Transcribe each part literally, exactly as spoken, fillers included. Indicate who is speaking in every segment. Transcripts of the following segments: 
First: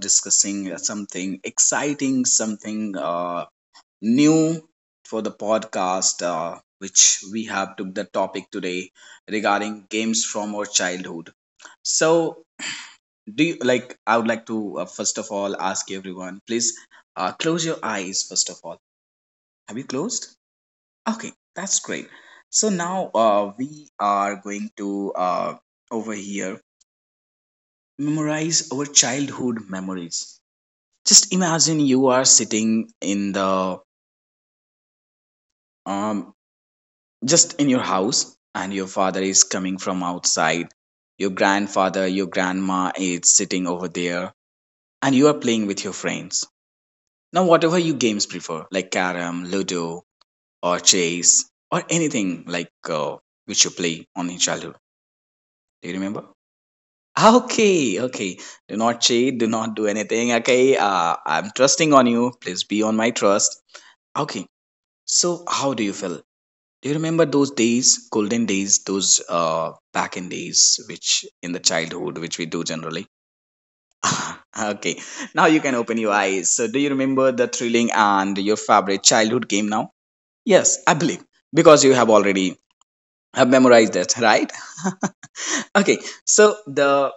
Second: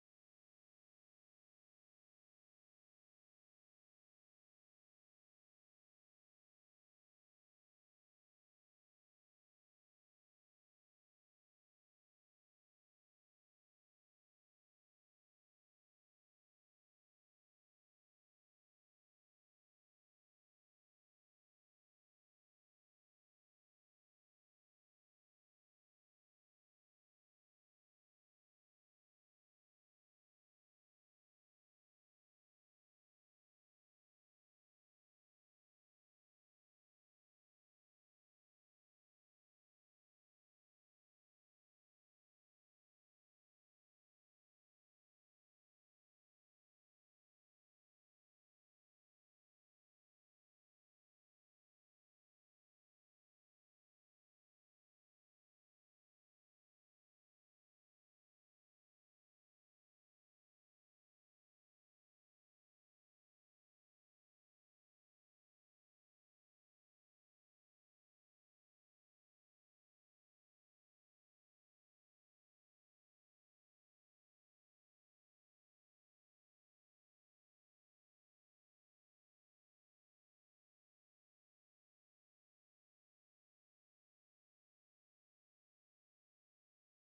Speaker 1: discussing something exciting, something uh, new for the podcast, uh, which we have took the topic today regarding games from our childhood. So, do you like? I would like to uh, first of all ask everyone, please uh, close your eyes. First of all, have you closed? Okay, that's great. So now uh, we are going to uh, over here memorize our childhood memories. Just imagine you are sitting in the um just in your house and your father is coming from outside. Your grandfather, your grandma is sitting over there and you are playing with your friends. Now whatever you games prefer, like carom, ludo or chase or anything like uh, which you play on in childhood. Do you remember? Okay, okay. Do not cheat, do not do anything. Okay, uh, I'm trusting on you. Please be on my trust. Okay, so how do you feel? Do you remember those days, golden days, those uh, back in days, which in the childhood, which we do generally? okay, now you can open your eyes. So, do you remember the thrilling and your favorite childhood game now? Yes, I believe because you have already have memorized it, right? okay, so the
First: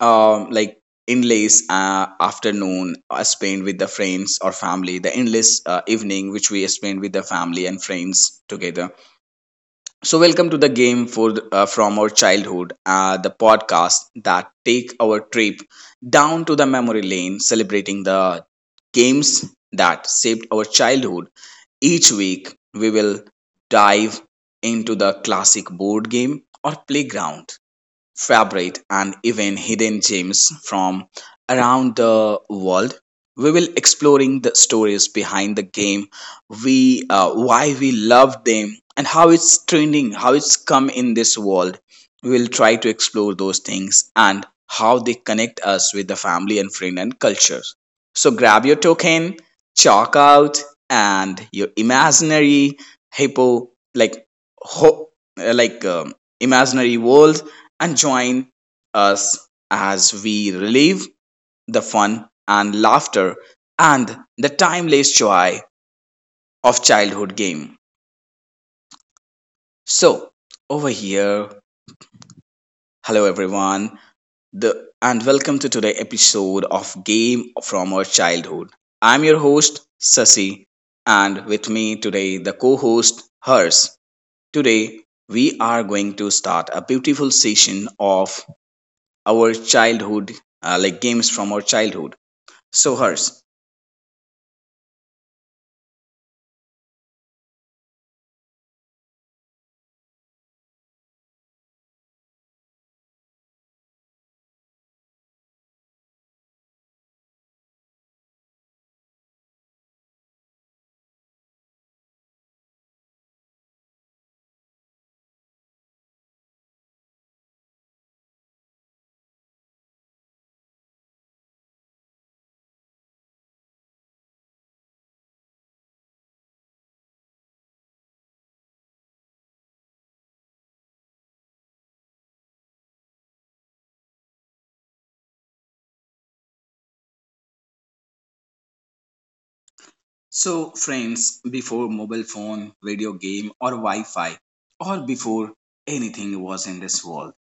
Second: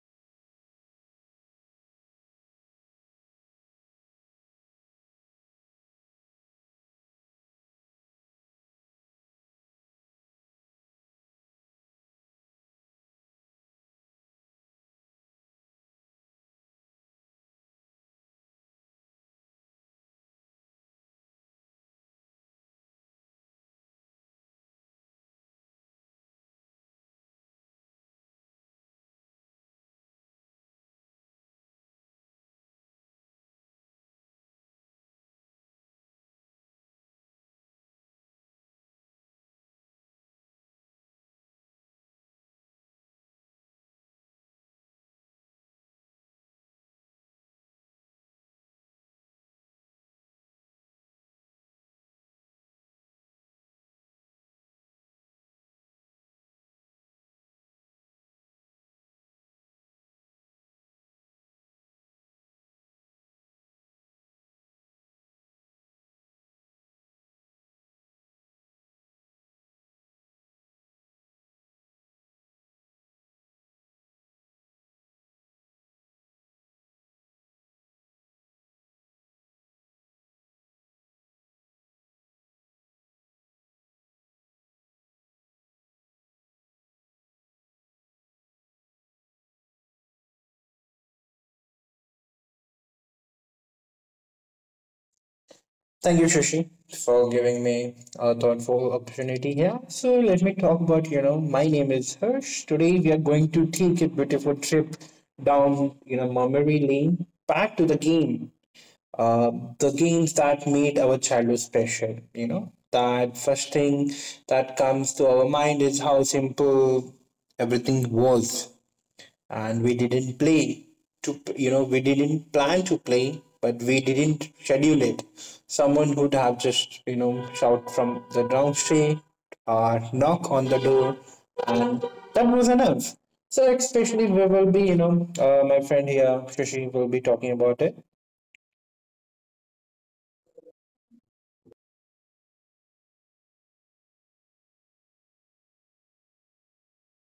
Speaker 1: um like endless uh, afternoon uh, spent with the friends or family, the endless uh, evening which we spend with the family and friends together. So, welcome to the game for the- uh, from our childhood, uh, the podcast that take our trip down to the memory lane, celebrating the games that shaped our childhood. Each week, we will dive into the classic board game or playground favorite and even hidden gems from around the world. We will exploring the stories behind the game, we uh, why we love them and how it's trending, how it's come in this world. We will try to explore those things and how they connect us with the family and friend and culture. So grab your token, chalk out, and your imaginary hippo like ho- uh, like um, imaginary world and join us as we relive the fun and laughter and the timeless joy of childhood game. So, over here, hello everyone, the, and welcome to today's episode of Game from Our Childhood. I'm your host, Sasi, and with me today, the co host, Hers. Today, we are going to start a beautiful session of our childhood, uh, like games from our childhood. So Hers.
Speaker 2: Thank you, Shashi, for giving me a thoughtful opportunity here. So let me talk about, you know, my name is Hirsch. Today we are going to take a beautiful trip down, you know, memory lane, back to the game, uh, the games that made our childhood special. You know, that first thing that comes to our mind is how simple everything was and we didn't play to you know we didn't plan to play but we didn't schedule it. Someone would have just, you know, shout from the downstreet or knock on the door, and that was enough. So especially we will be, you know, uh, my friend here Shashi will be talking about it.
Speaker 1: So friends, before mobile phone, video game or Wi-Fi, or before anything was in this world,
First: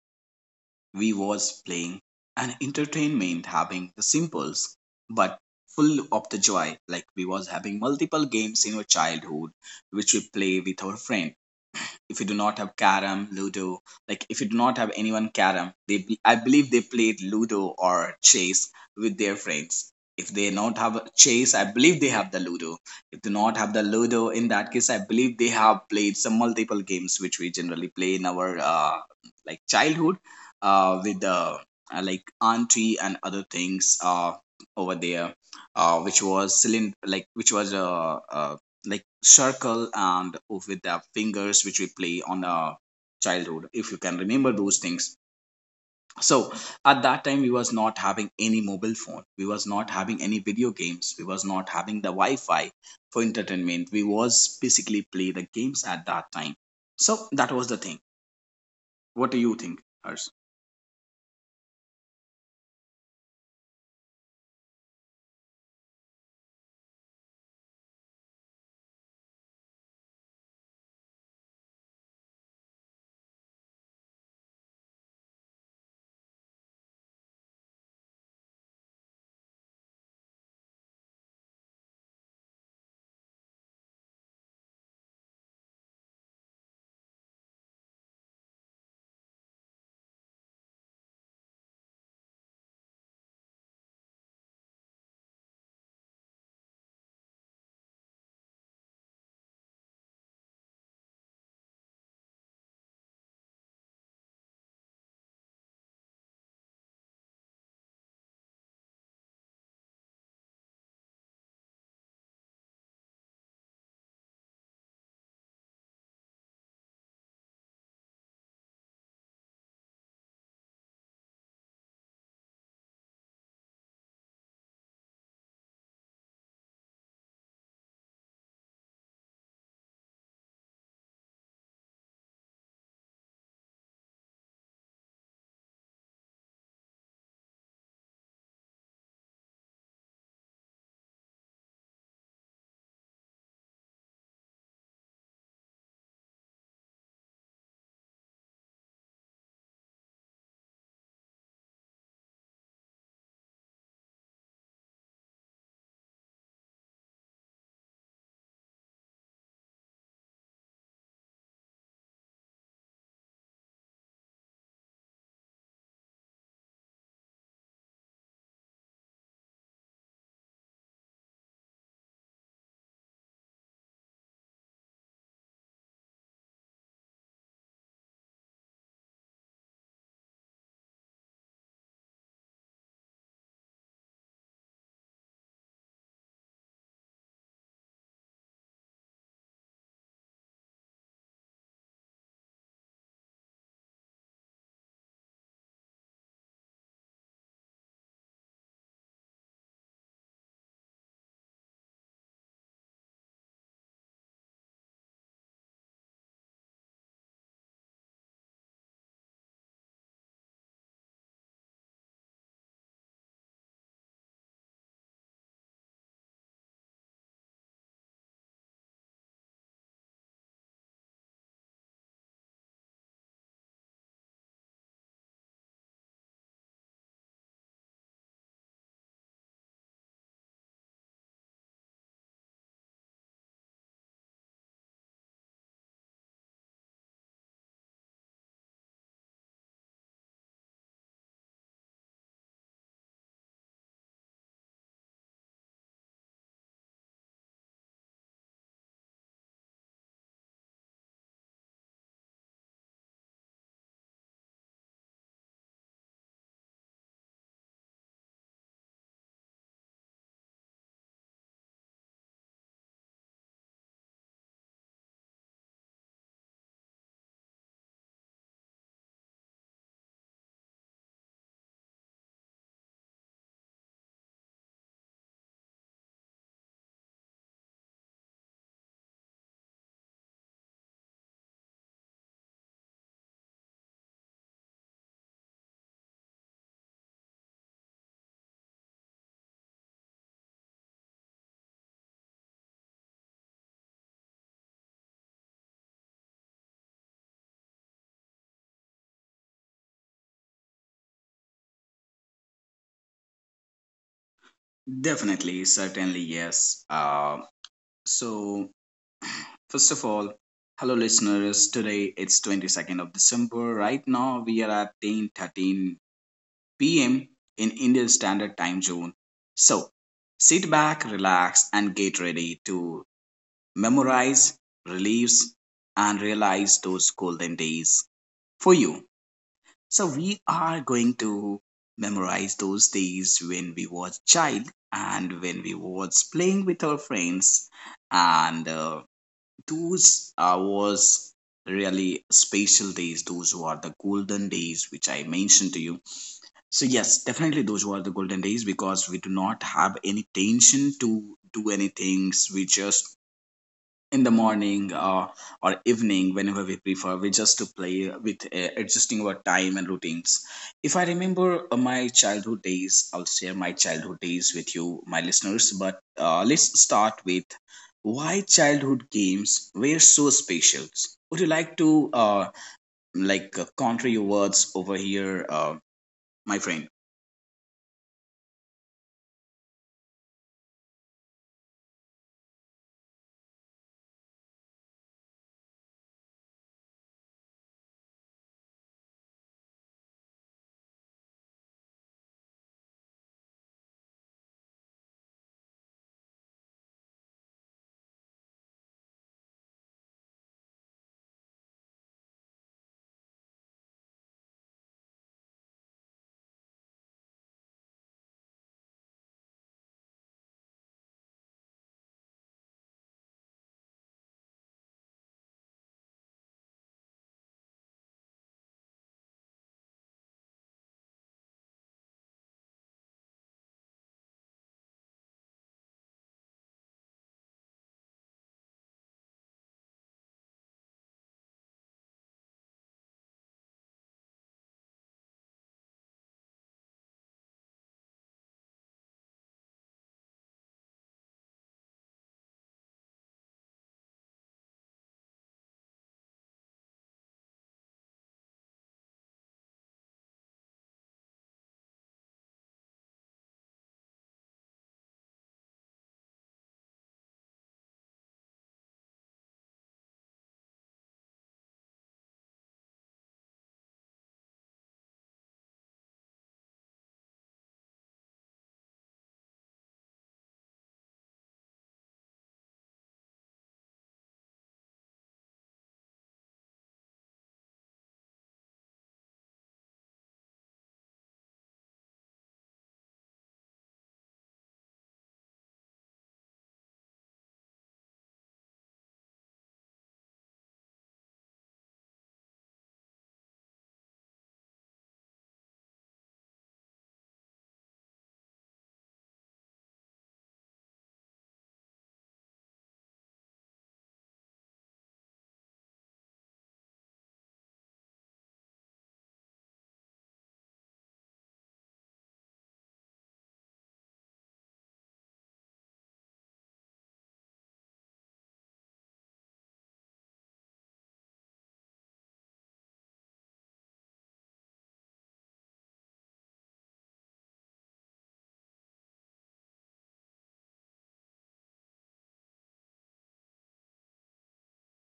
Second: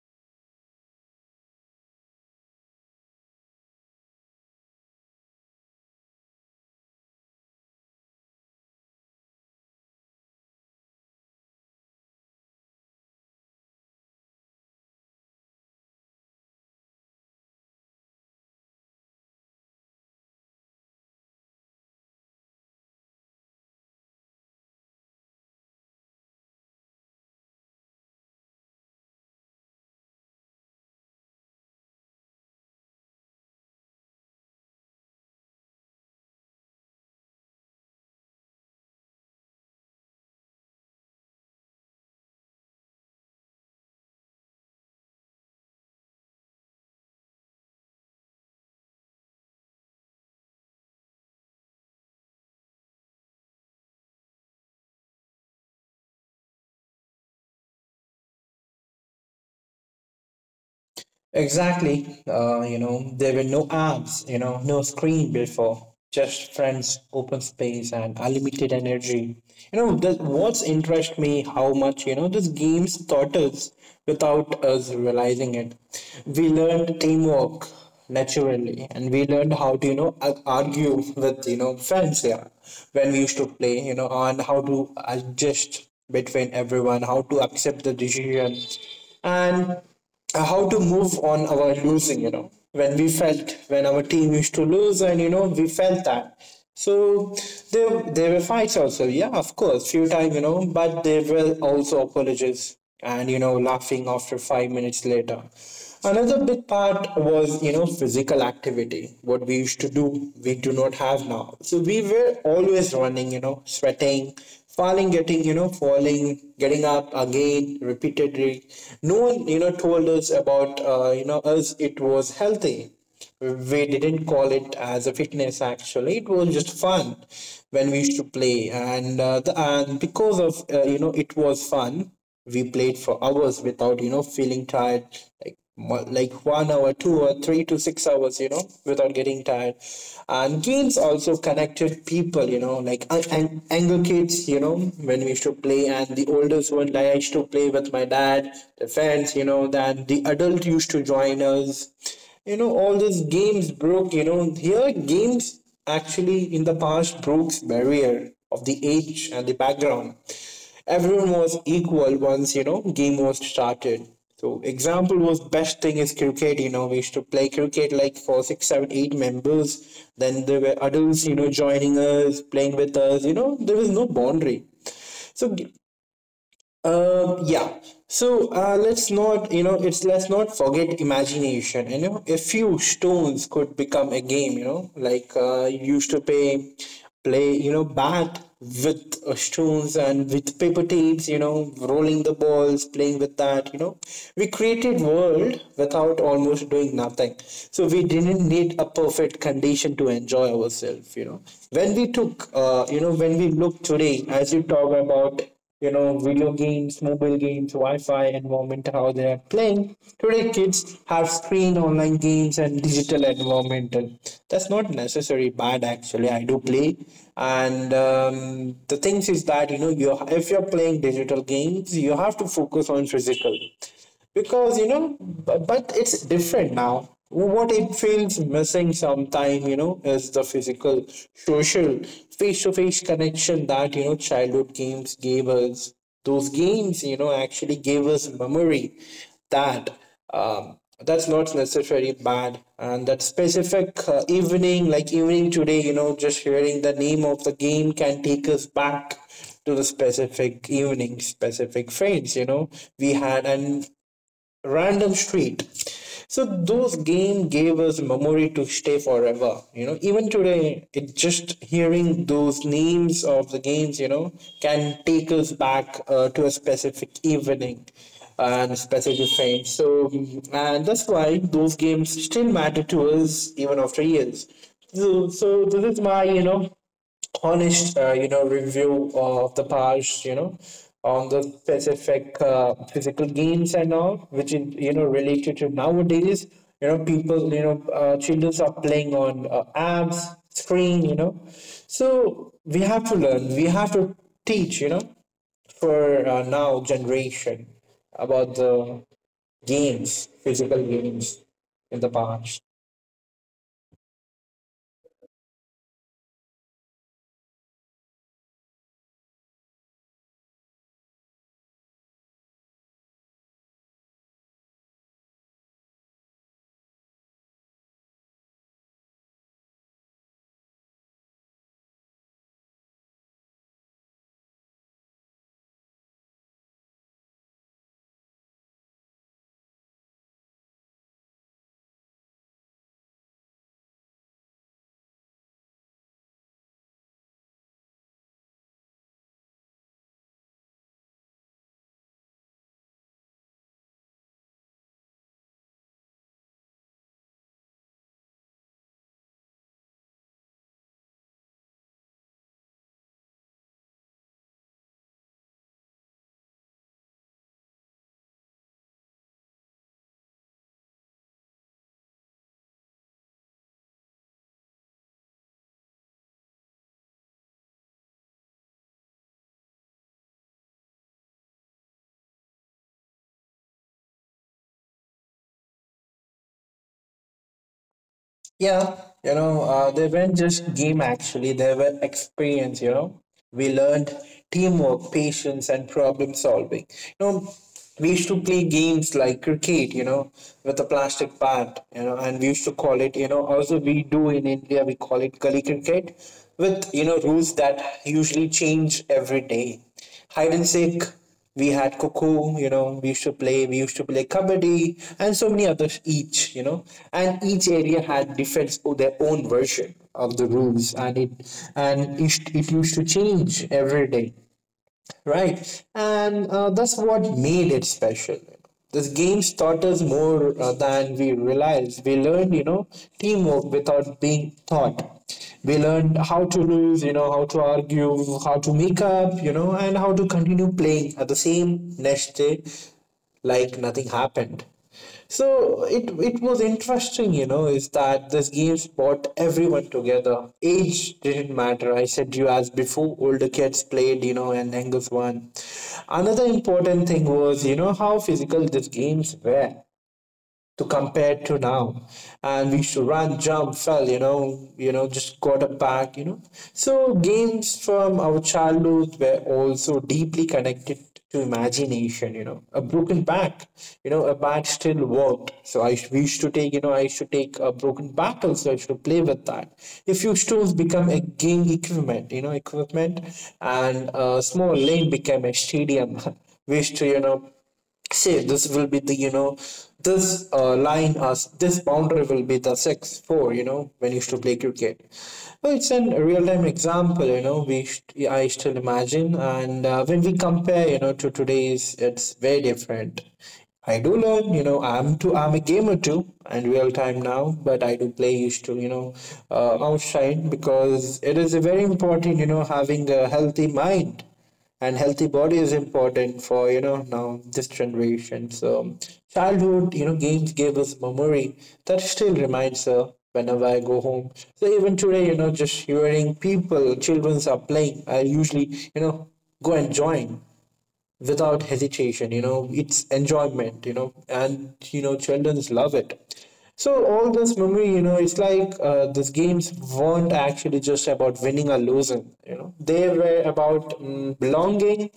Speaker 1: we was playing and entertainment having the simples, but full of the joy. Like we was having multiple games in our childhood, which we play with our friends. If you do not have carom ludo, like if you do not have anyone carom, they be- i believe they played ludo or chase with their friends. If they not have chase, I believe they have the ludo. If they not have the ludo, in that case I believe they have played some multiple games which we generally play in our uh, like childhood, uh, with the uh, like auntie and other things uh, over there, uh, which was cylind- like which was a, a like circle and with the fingers which we play on a childhood, if you can remember those things. So at that time we was not having any mobile phone, we was not having any video games, we was not having the Wi-Fi. For entertainment we was basically play the games at that time. So that was the thing. What do you think, Hers?
Speaker 2: Exactly. Uh, you know, there were no apps, you know, no screen before, just friends, open space, and unlimited energy. You know, the, what's interest me how much, you know, this games taught us without us realizing it. We learned teamwork naturally, and we learned how to, you know, ar- argue with, you know, friends here when we used to play, you know, and how to adjust between everyone, how to accept the decision. And uh, how to move on our losing, you know, when we felt when our team used to lose and you know we felt that. So there there were fights also, yeah, of course few time, you know, but there were also apologies and you know laughing after five minutes later. Another big part was, you know, physical activity. What we used to do, we do not have now. So we were always running, you know, sweating, falling, getting, you know, falling, getting up again repeatedly. No one, you know, told us about, uh, you know, us it was healthy. We didn't call it as a fitness, actually it was just fun when we used to play, and uh, the, and because of, uh, you know, it was fun we played for hours without you know feeling tired, like mo- like one hour, two or three to six hours, you know, without getting tired. And games also connected people, you know, like I, and younger kids you know when we used to play and the oldest one, like I used to play with my dad, the friends, you know, then the adult used to join us. You know, all these games broke, you know, here games actually in the past broke barrier of the age and the background. Everyone was equal once, you know, game was started. So example was best thing is cricket, you know, we used to play cricket like for six seven eight members, then there were adults, you know, joining us playing with us, you know, there was no boundary. So g- um, yeah. So uh, let's not, you know, it's let's not forget imagination. You know, a few stones could become a game. You know, like, uh, you used to play, play, you know, bat with uh, stones and with paper tapes. You know, rolling the balls, playing with that. You know, we created world without almost doing nothing. So we didn't need a perfect condition to enjoy ourselves. You know, when we took, uh, you know, when we look today, as you talk about, you know, video games, mobile games, Wi-Fi environment, how they are playing. Today, kids have screen, online games, and digital environment, and that's not necessarily bad. Actually, I do play, and um, the things is that, you know, you if you're playing digital games, you have to focus on physical because you know bu- but it's different now. What it feels missing sometime, you know, is the physical, social, face-to-face connection that, you know, childhood games gave us. Those games, you know, actually gave us memory that um, that's not necessarily bad. And that specific, uh, evening, like evening today, you know, just hearing the name of the game can take us back to the specific evening, specific friends, you know, we had and random street. So those game gave us memory to stay forever. You know, even today, it just hearing those names of the games, you know, can take us back uh, to a specific evening and a specific time. So, and that's why those games still matter to us even after years. So, so this is my, you know, honest, uh, you know, review of the past, you know, on the specific uh, physical games and all, which is, you know, related to nowadays. You know, people, you know, uh, children are playing on, uh, apps, screen, you know. So we have to learn. We have to teach, you know, for uh, now generation about the games, physical games in the past.
Speaker 1: Definitely, certainly yes. Uh, so first of all, hello listeners. Today it's twenty-second of December. Right now we are at ten thirteen p m in Indian Standard Time Zone. So, sit back, relax and get ready to memorize, relives and realize those golden days for you. So, we are going to memorize those days when we was child and when we was playing with our friends, and uh, those uh, was really special days. Those were the golden days which I mentioned to you. So yes, definitely those were the golden days because we do not have any tension to do any things. We just in the morning uh, or evening, whenever we prefer, we just to play with uh, adjusting our time and routines. If I remember uh, my childhood days, I'll share my childhood days with you, my listeners. But uh, let's start with why childhood games were so special. Would you like to uh, like uh, counter your words over here, uh, my friend?
Speaker 2: Yeah, you know, uh, they weren't just game actually, they were experience, you know. We learned teamwork, patience, and problem solving. You know, we used to play games like cricket, you know, with a plastic bat, you know, and we used to call it, you know, also we do in India, we call it gully cricket with, you know, rules that usually change every day. Hide and seek, we had cuckoo, you know, we used to play, we used to play kabaddi and so many others, each, you know, and each area had different or their own version of the rules, and it and it, it used to change every day, right? And uh, that's what made it special. This game taught us more uh, than we realized. We learned, you know, teamwork without being taught. We learned how to lose, you know, how to argue, how to make up, you know, and how to continue playing at the same next day like nothing happened. So it it was interesting, you know, is that this games brought everyone together. Age didn't matter. I said you as before, older kids played, you know, and Angus one. Another important thing was, you know, how physical these games were to compare to now. And we used to run, jump, fell, you know, you know, just quarterback, you know. So games from our childhood were also deeply connected to imagination, you know. A broken back, you know, a bat still worked. So I used- we used to take, you know, I used to take a broken bat also, I used to play with that. If you tools become a game equipment, you know, equipment and a small lane became a stadium. We used to, you know, say this will be the, you know, this uh, line as this boundary will be the six four, you know, when you used to play cricket. Well, it's an real-time example, you know, we st- I still imagine, and uh, when we compare, you know, to today's it's very different. I do learn, you know, i'm too I'm a gamer too and real time now, but I do play used to, you know, uh, outside because it is a very important, you know, having a healthy mind and healthy body is important for, you know, now this generation. So childhood, you know, games gave us memory that still reminds her whenever I go home. So even today, you know, just hearing people childrens are playing I usually, you know, go and join without hesitation, you know, it's enjoyment, you know, and you know childrens love it. So all this memory, you know, it's like, uh, these games weren't actually just about winning or losing, you know, they were about, mm, belonging,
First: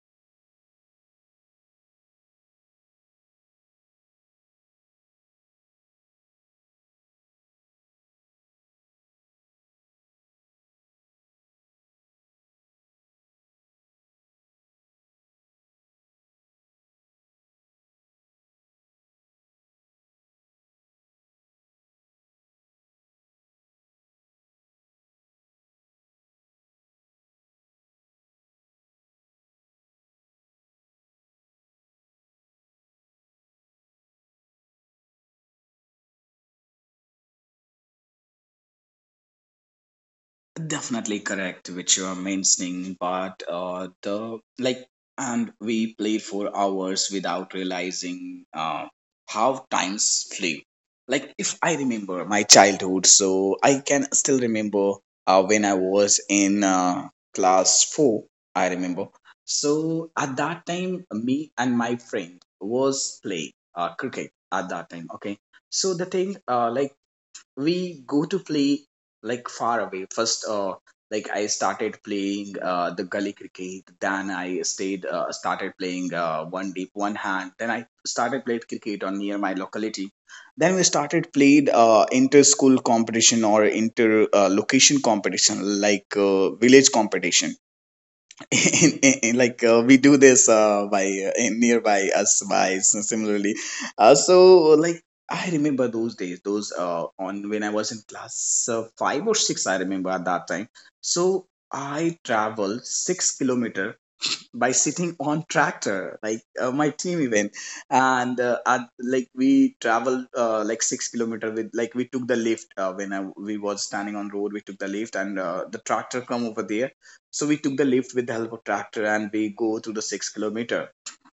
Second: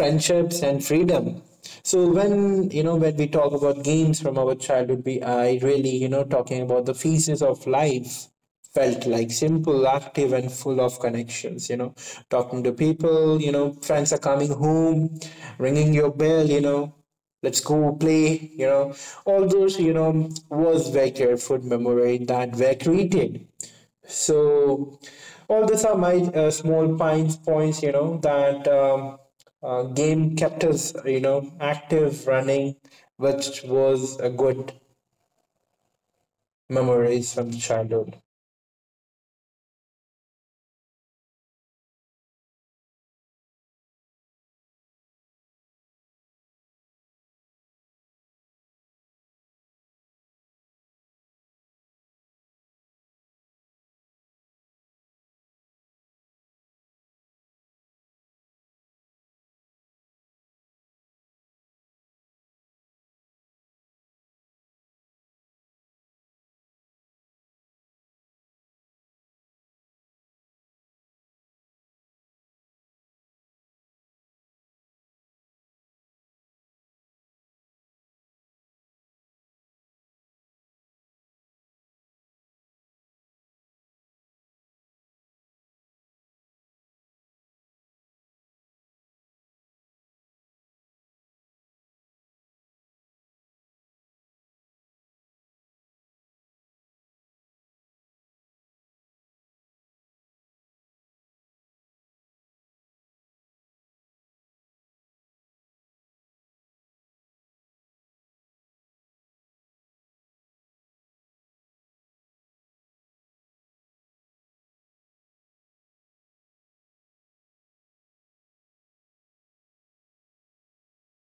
Speaker 2: friendships and freedom. So when, you know, when we talk about games from our childhood, we I really, you know, talking about the phases of life. Felt like simple, active, and full of connections. You know, talking to people. You know, friends are coming home, ringing your bell. You know, let's go play. You know, all those. You know, was very careful memory that were created. So, all these are my uh, small points. Points. You know that. Um, uh, game kept us, you know, active, running, which was a good memories from childhood.
Speaker 1: Definitely correct, which you are mentioning, but uh, the like, and we played for hours without realizing uh, how times flew. Like, if I remember my childhood, so I can still remember uh, when I was in uh, class four, I remember. So at that time, me and my friend was playing uh, cricket at that time. Okay, so the thing uh, like we go to play like far away first uh like I started playing uh the gully cricket, then I stayed uh, started playing uh, one deep one hand, then I started playing cricket on near my locality, then we started played uh, inter school competition or inter uh, location competition, like uh, village competition. and, and- and, like uh, we do this uh, by uh, in- nearby us by s- similarly. Uh, so like I remember those days, those uh, on when I was in class uh, five or six, I remember at that time. So I traveled six kilometer by sitting on tractor, like uh, my team even. And uh, at, like we traveled uh, like six kilometer with, like we took the lift uh, when I, we was standing on road, we took the lift and uh, the tractor come over there. So we took the lift with the help of tractor and we go through the six kilometer.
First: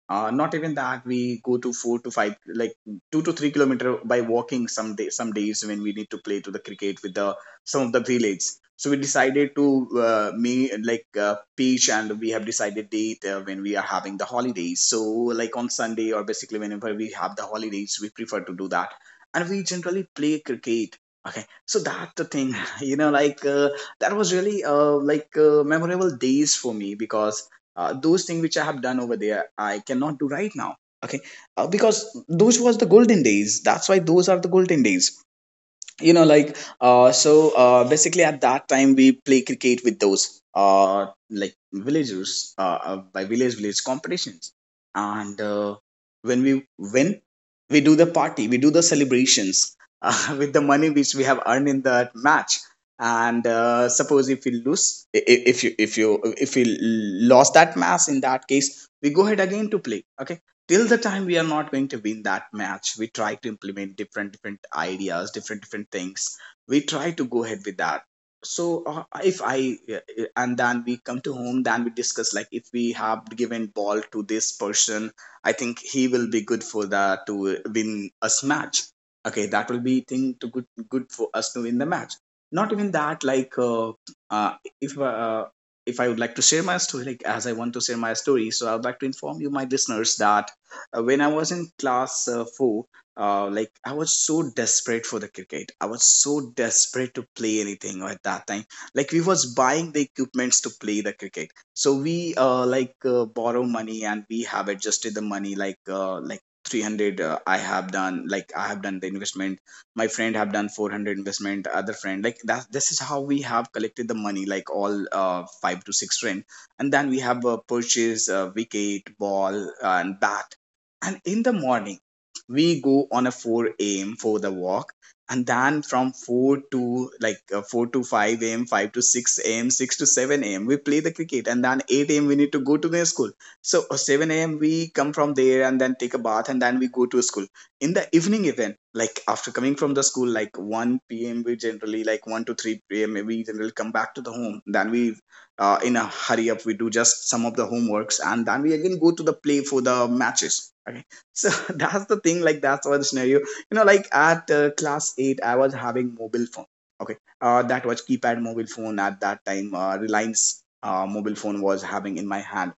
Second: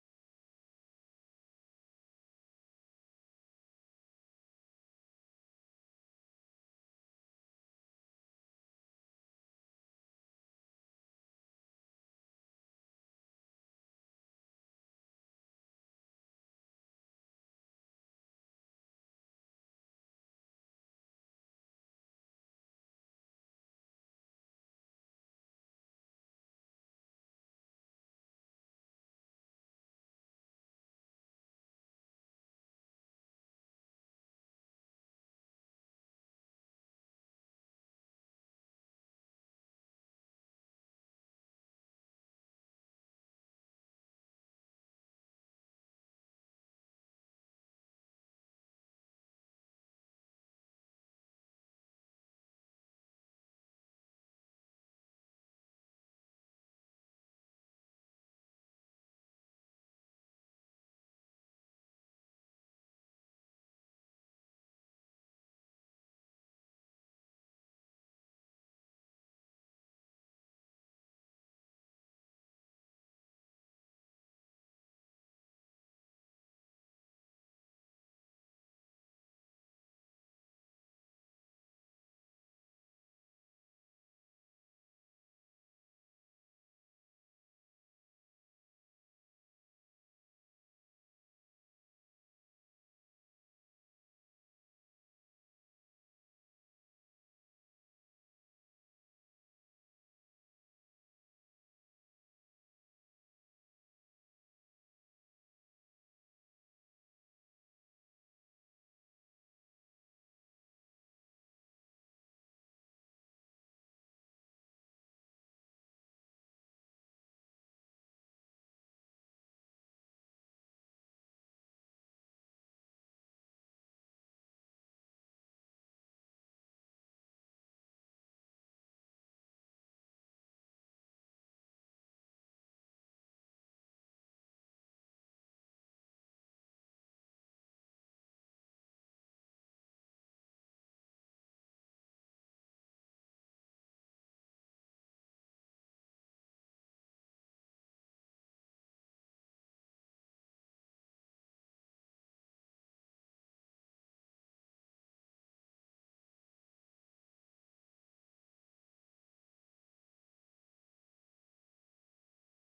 Speaker 1: uh, Not even that, we go to four to five, like two to three kilometer by walking some day. Some days when we need to play to the cricket with the some of the village, so we decided to uh, me like uh, pitch, and we have decided date uh, when we are having the holidays. So like on Sunday or basically whenever we have the holidays, we prefer to do that, and we generally play cricket. Okay, so that's the thing. You know, like uh, that was really uh, like uh, memorable days for me, because uh, those things which I have done over there I cannot do right now. Okay, uh, because those was the golden days, that's why those are the golden days. You know, like uh so uh basically at that time we play cricket with those uh like villagers, uh uh, by village village competitions. And uh, when we win, we do the party, we do the celebrations. Uh, with the money which we have earned in that match. And uh, suppose if we lose, i- i- if you if you if we lost that match, in that case we go ahead again to play. Okay, till the time we are not going to win that match, we try to implement different different ideas, different different things. We try to go ahead with that. So uh, if I uh, and then we come to home, then we discuss like if we have given ball to this person, I think he will be good for the to win us match. Okay, that will be thing to good, good for us to win the match. Not even that, like uh, uh, if uh, if I would like to share my story, like as I want to share my story, so I would like to inform you, my listeners, that uh, when I was in class uh, four, uh, like I was so desperate for the cricket. I was so desperate to play anything at that time. Like we was buying the equipments to play the cricket. So we uh, like uh, borrow money and we have adjusted the money like uh, like three hundred, uh, I have done like I have done the investment. My friend have done four hundred investment. Other friend like that. This is how we have collected the money, like, all uh, five to six friend. And then we have a purchase uh, wicket, ball, and bat. And in the morning we go on a four a.m for the walk, and then from four to like uh, four to five a.m, five to six a.m, six to seven a.m we play the cricket, and then eight a.m we need to go to the school. So uh, seven a.m we come from there and then take a bath and then we go to school. In the evening even, like after coming from the school, like one p.m we generally, like one to three p.m we generally come back to the home. Then we, uh, in a hurry up, we do just some of the homeworks and then we again go to the play for the matches. Okay. So that's the thing, like that's our scenario, you know, like at uh, class eight I was having mobile phone. Okay. Uh, that was keypad mobile phone at that time. Uh, reliance uh, mobile phone was having in my hand.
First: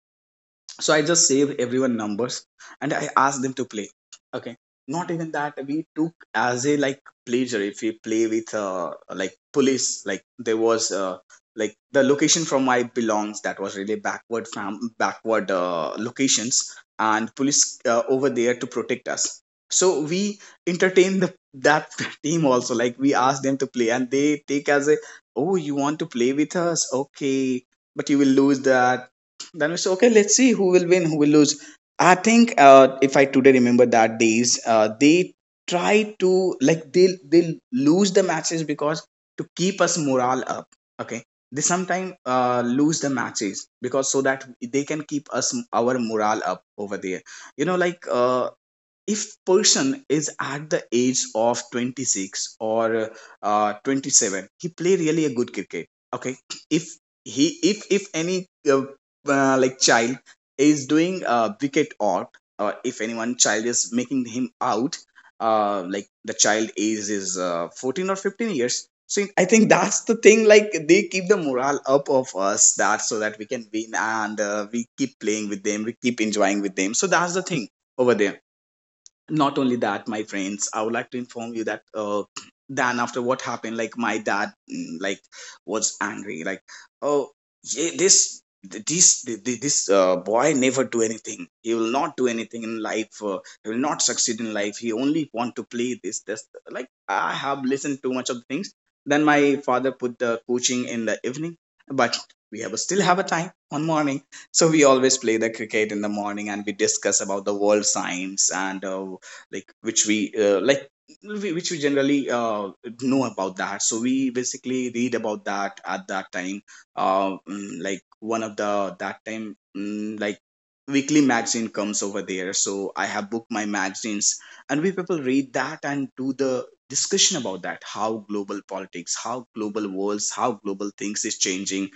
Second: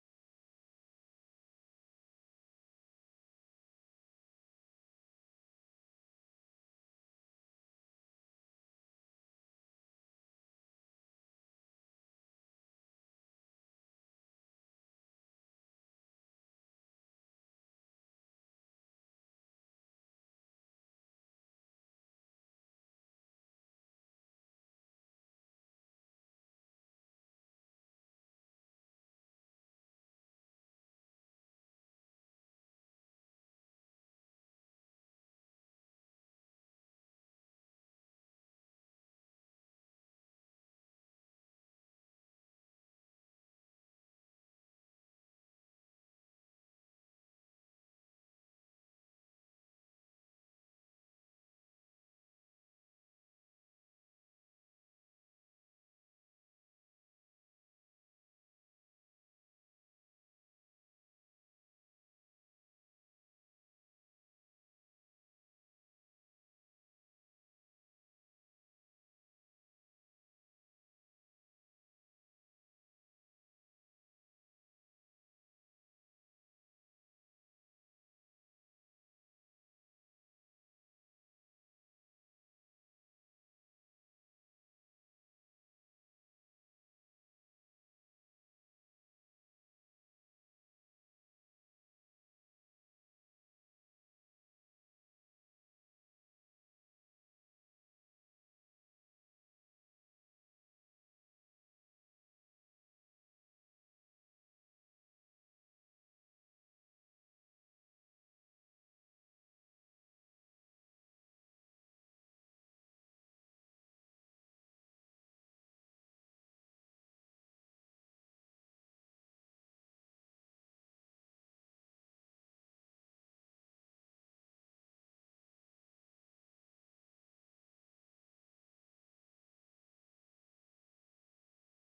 Speaker 1: So I just save everyone numbers, and I ask them to play. Okay. Not even that, we took as a, like, pleasure. If we play with uh like police, like there was uh, like the location from my belongs, that was really backward. From backward uh, locations, and police uh, over there to protect us. So we entertain the that team also. Like we ask them to play, and they take as a, oh, you want to play with us? Okay, but you will lose that. Then we say, okay, let's see who will win, who will lose. I think uh, if I today remember that days, uh, they try to like they they lose the matches because to keep us morale up. Okay. They sometimes uh, lose the matches because so that they can keep us our morale up over there. You know, like uh, if person is at the age of twenty-six or uh, twenty-seven, he play really a good cricket. Okay. If he, if if any uh, uh, like child is doing uh, wicket out, or if anyone child is making him out, uh, like the child age is uh, fourteen or fifteen years. So I think that's the thing, like they keep the morale up of us, that so that we can win, and uh, we keep playing with them, we keep enjoying with them. So that's the thing over there. Not only that, my friends, I would like to inform you that uh then after what happened, like my dad mm, like was angry, like, oh, ye- this this this uh, boy never do anything, he will not do anything in life, uh, he will not succeed in life, he only want to play this this, like I have listened too much of things. Then my father put the coaching in the evening, but we have still have a time on morning. So we always play the cricket in the morning, and we discuss about the world science and uh, like which we uh, like we- which we generally uh, know about that. So we basically read about that at that time. uh, mm, like one of the that time mm, like weekly magazine comes over there. So I have booked my magazines, and we people read that and do the discussion about that, how global politics, how global worlds, how global things is changing.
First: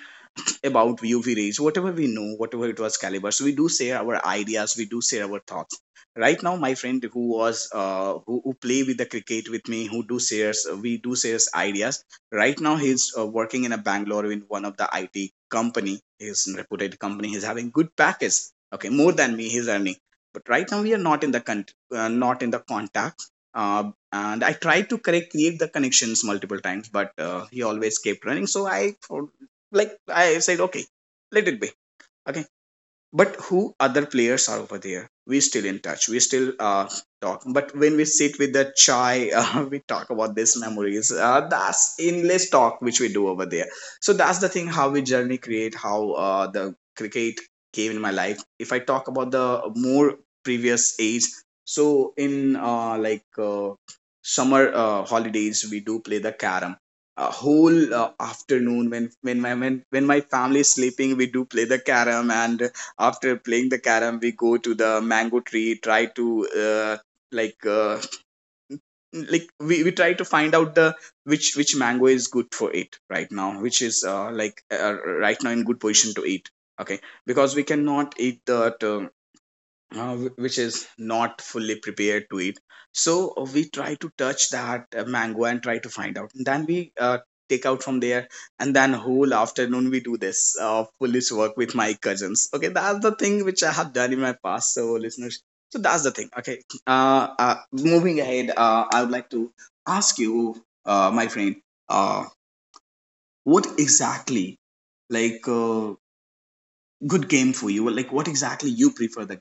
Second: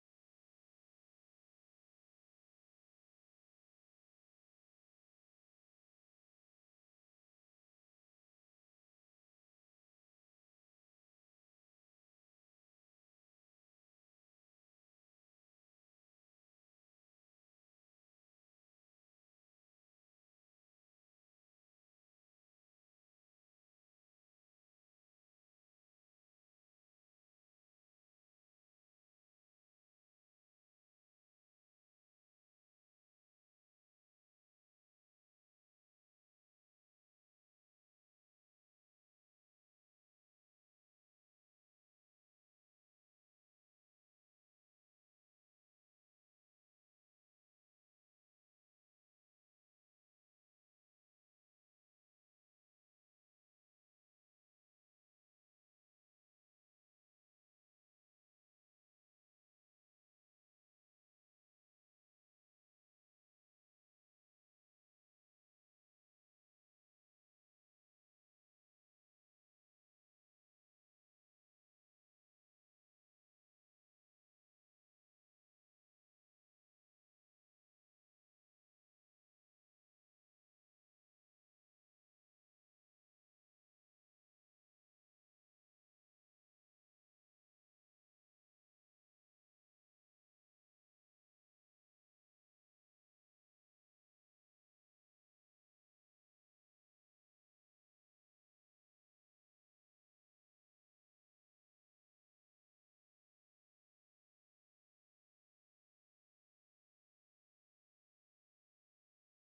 Speaker 1: About UV rays, whatever we know, whatever it was caliber, so we do share our ideas, we do share our thoughts. Right now my friend who was uh, who, who play with the cricket with me, who do shares, uh, we do shares ideas. Right now he's uh, working in a Bangalore in one of the IT company, he's a reputed company, he's having good package. Okay, more than me he's earning. But right now we are not in the con- uh, not in the contact. uh, and I tried to correct create the connections multiple times, but uh, he always kept running. So I for- like I said, okay, let it be. Okay. But who other players are over there, we still in touch, we still uh, talk. But when we sit with the chai, uh, we talk about these memories. uh, that's endless talk which we do over there. So that's the thing, how we journey create, how uh, the cricket came in my life. If I talk about the more previous age, so in uh, like uh, summer uh, holidays we do play the carom. A whole uh, afternoon, when when my when, when my family is sleeping, we do play the carom. And after playing the carom, we go to the mango tree, try to uh, like uh, like we, we try to find out the which which mango is good for it right now, which is uh, like uh, right now in good position to eat. Okay, because we cannot eat the uh, uh, wh- which is not fully prepared to eat. So uh, we try to touch that uh, mango and try to find out. And then we uh, take out from there, and then whole afternoon we do this uh, police work with my cousins. Okay, that's the thing which I have done in my past. So listeners, so that's the thing. Okay, uh, uh, moving ahead, uh, I would like to ask you, uh, my friend, uh, what exactly, like uh, good game for you? Like what exactly you prefer the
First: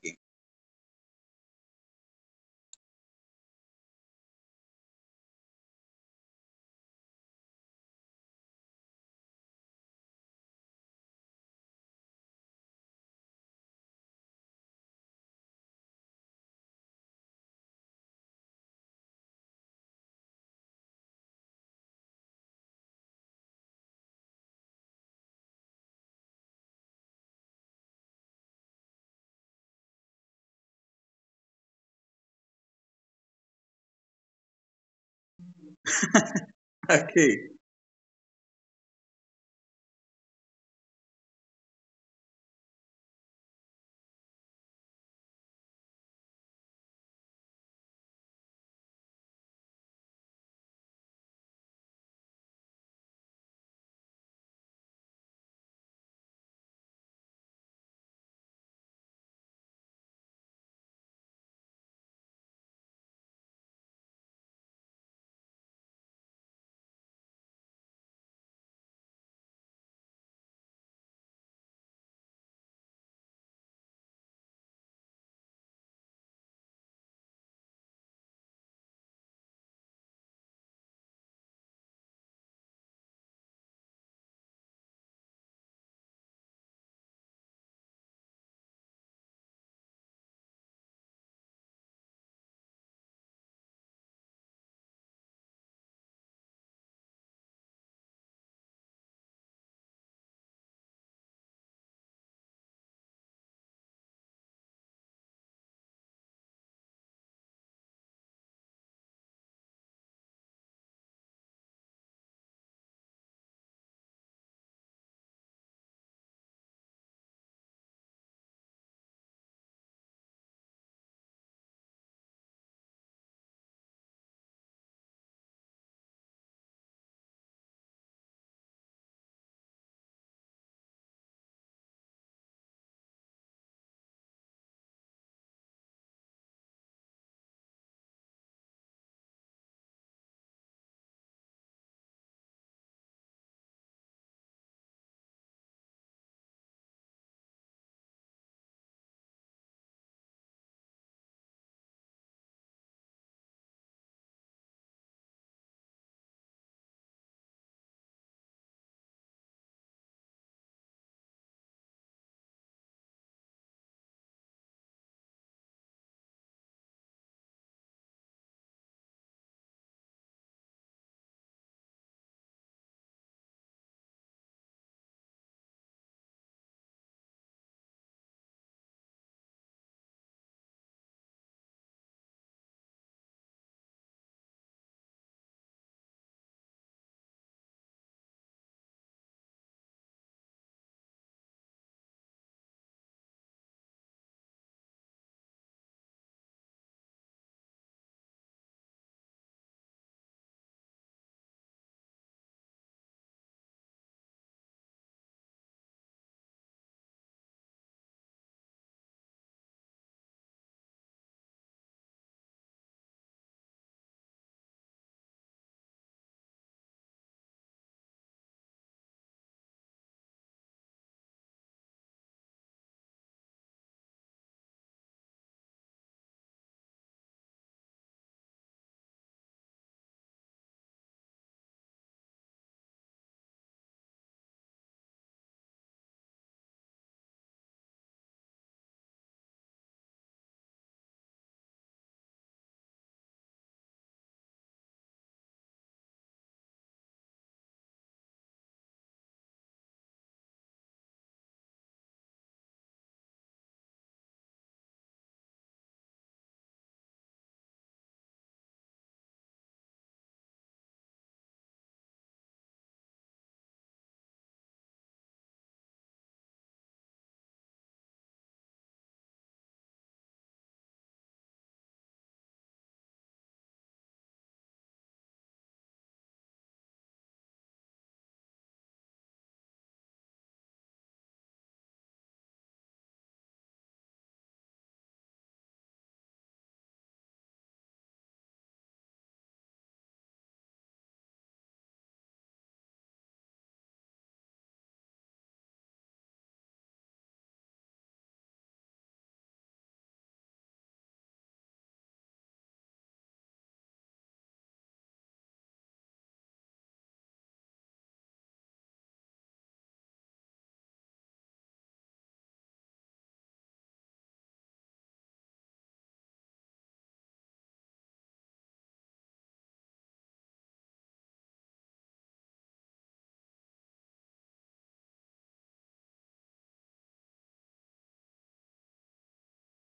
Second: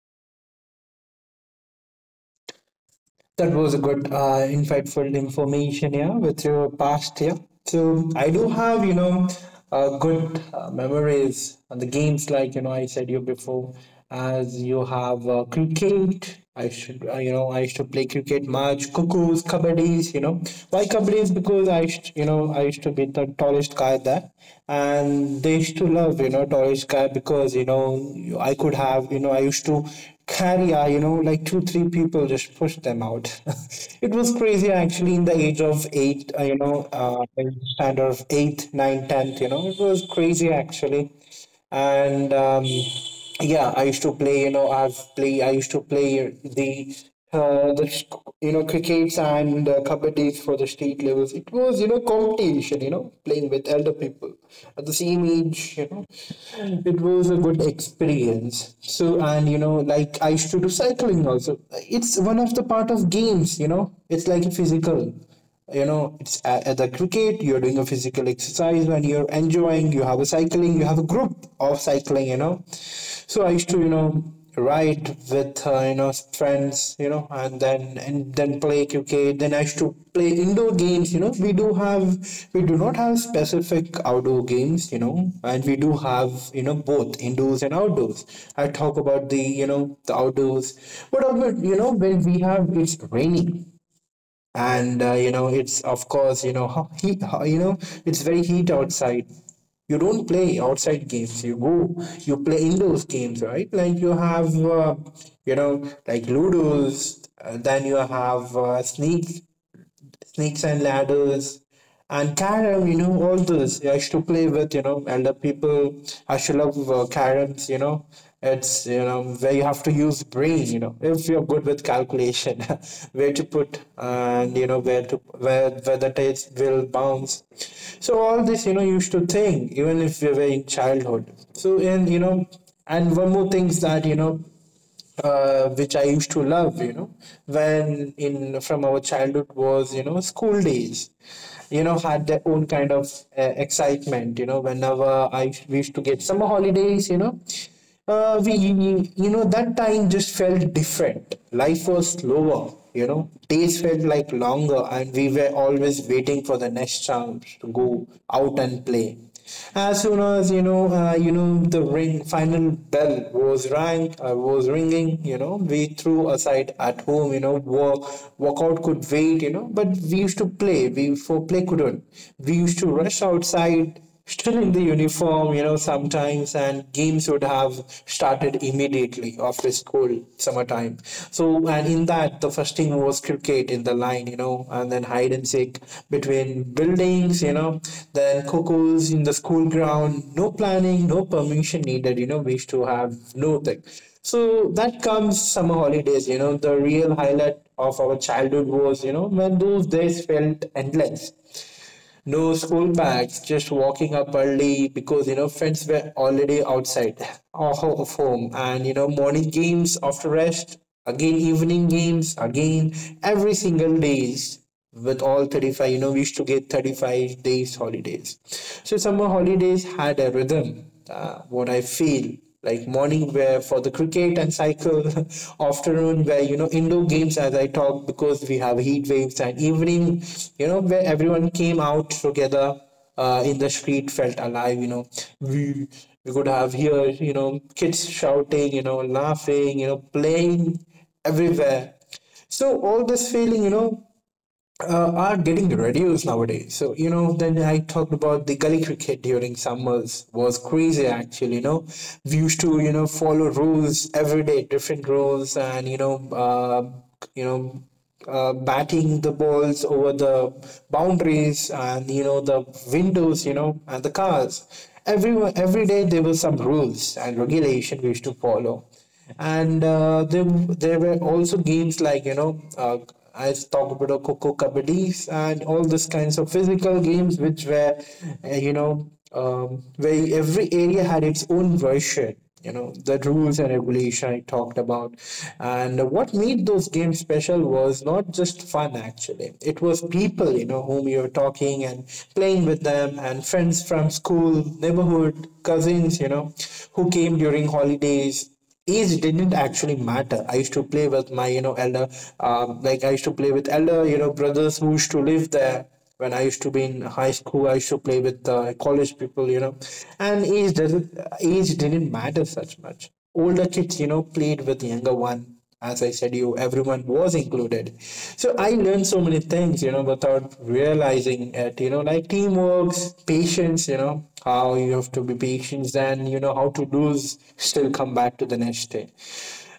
Speaker 2: That was a good, uh, insightful information, yeah, with your past, yeah. So I do have, you know, uh, good uh, memories on the games, like, you know, I said you before, as you have uh, cricket. I should, uh, you know, I used to play cricket, match, cuckoos, kabadis, you know. Why kabadis? Because I used, you know, I used to be the tallest guy there. And they used to to love, you know, Taurus guy because, you know, I could have, you know, I used to carry, uh, you know, like two, three people, just push them out. It was crazy actually in the age of eight, uh, you know, uh,
Speaker 1: game?
Speaker 2: in standard of eighth, ninth, tenth, you know, it was crazy actually and um, yeah, I used to play, you know i've play I used to play the uh, the sc- you know, crickets and uh, kabaddi for the state levels. It was, you know, competition, you know, playing with elder people at the same age, you know. It was a good experience. So, and you know, like, I used to do cycling also. It's one of the part of games, you know, it's like physical, you know. It's at, at the cricket, you're doing a physical exercise and you're enjoying. You have a cycling, you have a group of cycling, you know. So I used to, you know, ride with uh, you know, friends, you know, and then and then play cricket. Then I used to play indoor games, you know. We do have we do not have specific outdoor games, you know, and we do have, you know, both indoors and outdoors. I talk about the, you know, the outdoors, but uh, but, you know, when we have, it's raining and uh, you know, it's of course, you know, ho- heat, ho- you know, it's very heat outside. You don't play outside games, you go, you play indoors games, right? Like you have uh, you know, like ludos, uh, then you have uh, sneak snakes and ladders, and carom, you know, all those I used to play with, you know, elder people. I should love uh, caroms, you know. It's, you know, where you have to use brain, you know, if you're good with calculation, where to put and, you know, where to, where, where the tails will bounce. So all this, you know, you used to think, even if we were in childhood. So, and, you know, and one more thing is that, you know, uh, which I used to love, you know, when in from our childhood was, you know, school days, you know, had their own kind of uh, excitement, you know, whenever I we used to get summer holidays, you know, uh, we, you know, that time just felt different. Life was slower, you know, days felt like longer, and we were always waiting for the next chance to go out and play. As soon as, you know, uh, you know, the ring final bell was rang, uh, was ringing. You know, we threw aside at home. You know, walk walkout could wait. You know, but we used to play. We for play couldn't. We used to rush outside, still in the uniform. You know, sometimes and games would have started immediately after school summertime. So, and in that, the first thing was cricket in the line, you know, and then hide and seek between buildings, you know, then cocos in the school ground. No planning, no permission needed, you know, wish to have nothing. So that comes summer holidays, you know, the real highlight of our childhood was, you know, when those days felt endless. No school bags, just walking up early because, you know, friends were already outside of home, and you know, morning games after rest, again evening games, again every single days with all thirty-five, you know, we used to get thirty-five days holidays. So summer holidays had a rhythm, uh, what I feel, like morning wear for the cricket and cycle, afternoon where, you know, indoor games, as I talk, because we have heat waves, and evening, you know, where everyone came out together, uh, in the street, felt alive, you know. we we could have here, you know, kids shouting, you know, laughing, you know, playing everywhere. So all this feeling, you know, uh, are getting reduced nowadays. So, you know, then I talked about the gully cricket during summers was crazy. Actually, you know, we used to, you know, follow rules every day, different rules, and you know, uh, you know. Uh, batting the balls over the boundaries, and you know, the windows, you know, and the cars. Every every day there were some rules and regulation we used to follow. And uh, there there were also games like, you know, uh, I talk about Coco Kabaddi and all these kinds of physical games, which were uh, you know, um, where every area had its own version, you know, the rules and regulation I talked about. And what made those games special was not just fun, actually. It was people, you know, whom you're talking and playing with them, and friends from school, neighborhood, cousins, you know, who came during holidays. Age didn't actually matter. I used to play with my, you know, elder, um, like I used to play with elder, you know, brothers who used to live there. When I used to be in high school, I used to play with uh, college people, you know, and age didn't age didn't matter such much. Older kids, you know, played with younger one. As I said, you, everyone was included. So I learned so many things, you know, without realizing it, you know, like teamwork, patience, you know, how you have to be patient, and you know, how to lose still come back to the next day.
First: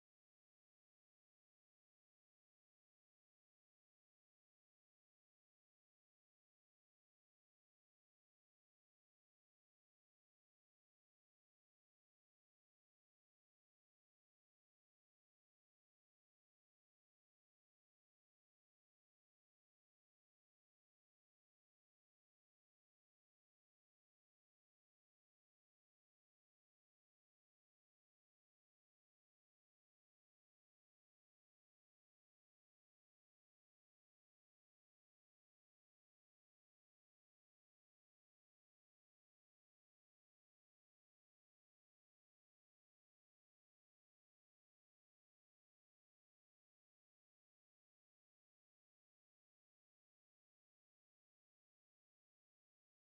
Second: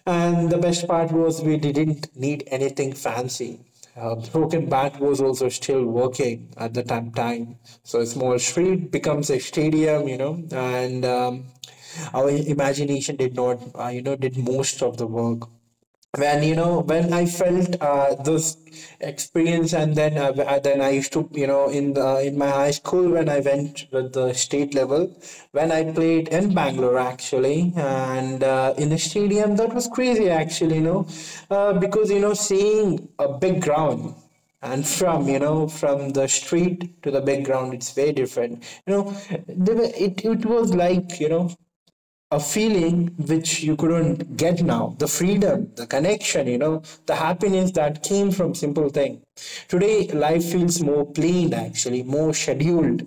Speaker 2: And the best part was we didn't need anything fancy. uh, Broken Bat was also still working at the time, time. So a small street becomes a stadium, you know, and um, our imagination did not, uh, you know, did most of the work. When, you know, when I felt uh, this experience, and then uh, then I used to, you know, in the, in my high my school, when I went with the state level, when I played in Bangalore actually, and uh, in the stadium, that was crazy actually, you know, uh, because you know, seeing a big ground, and from, you know, from the street to the big ground, it's very different, you know. There were- it, it was like, you know, a feeling which you couldn't get now, the freedom, the connection, you know, the happiness that came from simple thing. Today life feels more plain actually, more scheduled.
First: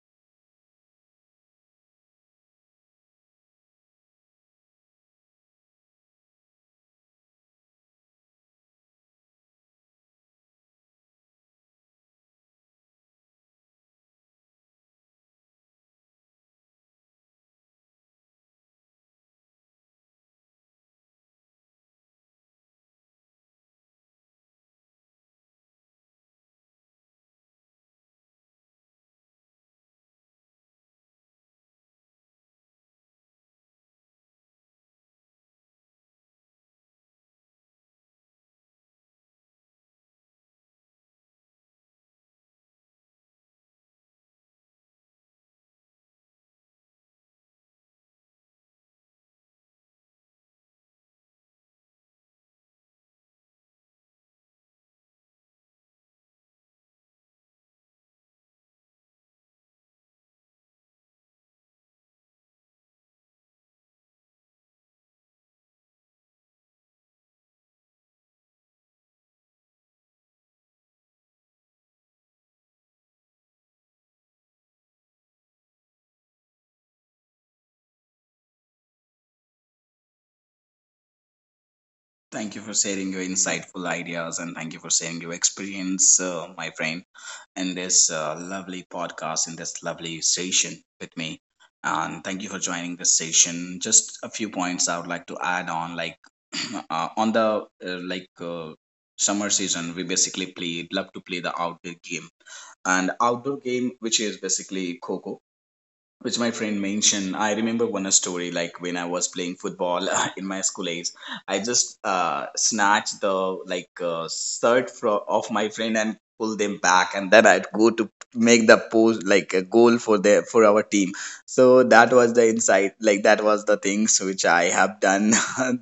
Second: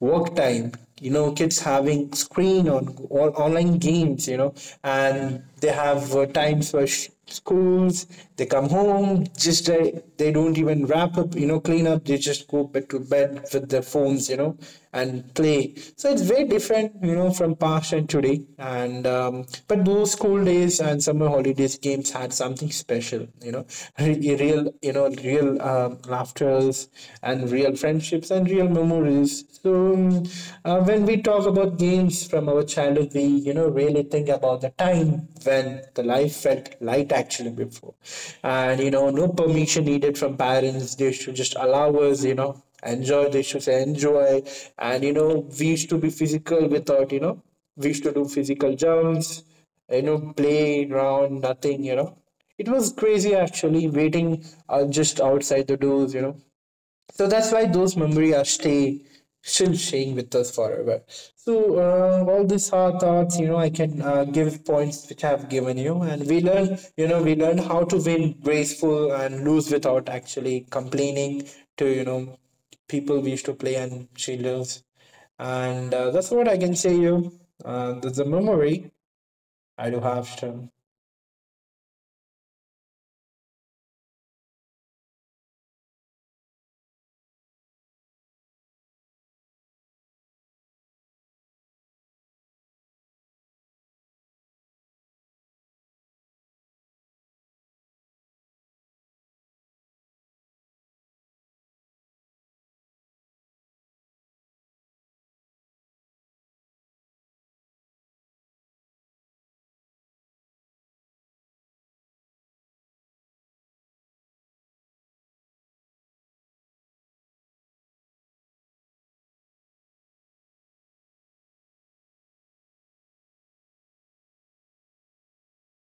Speaker 2: Work time, you know, kids having screen on or online games, you know, and they have uh, times for sh- schools. They come home, just they, they don't even wrap up, you know, clean up, they just go back to bed with their phones, you know, and play. So it's very different, you know, from past and today. And um, but those school days and summer holidays games had something special, you know, Re- real, you know, real um laughters and real friendships and real memories. So um, uh, when we talk about games from our childhood, we, you know, really think about the time when the life felt light actually before. And, you know, no permission needed from parents. They should just allow us, you know, enjoy. They should say enjoy. And, you know, we used to be physical without, you know, we used to do physical jumps, you know, play around, nothing, you know. It was crazy actually waiting uh, just outside the doors, you know, so that's why those memories are stay still staying with us forever. So uh, all these hard thoughts, you know, I can uh, give points which I've given you, and we learn, you know, we learn how to win graceful and lose without actually complaining to, you know, people we used to play and she lives, and uh, that's what I can say you. Uh, that's a memory I do have. Still.
Speaker 1: Thank you for sharing your insightful ideas, and thank you for sharing your experience, uh, my friend, in this uh, lovely podcast, in this lovely session with me. And thank you for joining this session. Just a few points I would like to add on, like uh, on the uh, like uh, summer season, we basically play love to play the outdoor game. And outdoor game, which is basically Coco, which my friend mentioned. I remember one story, like when I was playing football in my school age, I just uh, snatched the like uh, shirt fro- of my friend and pull them back, and then I'd go to make the pose like a goal for their for our team. So that was the insight, like that was the things which I have done,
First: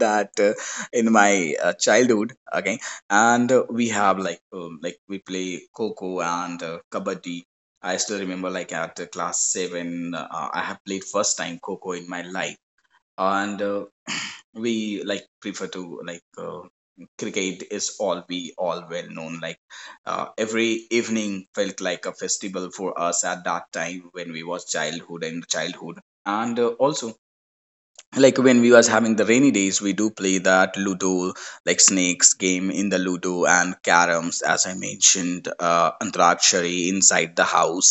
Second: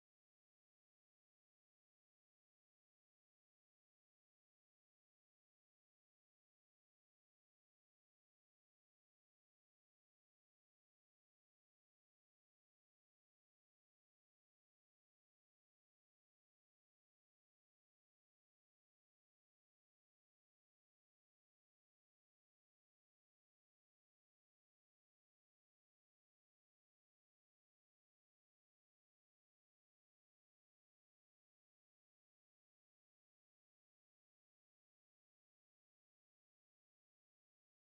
Speaker 1: that uh, in my uh, childhood. Okay. And uh, we have like um, like we play Coco and uh, kabaddi. I still remember, like at uh, class seven, uh, I have played first time Coco in my life. And uh, we like prefer to like uh, cricket is all we all well known. Like uh, every evening felt like a festival for us at that time when we was childhood and childhood. And uh, also like when we was having the rainy days, we do play that ludo, like snakes game in the ludo, and caroms, as I mentioned, uh antarakshari inside the house,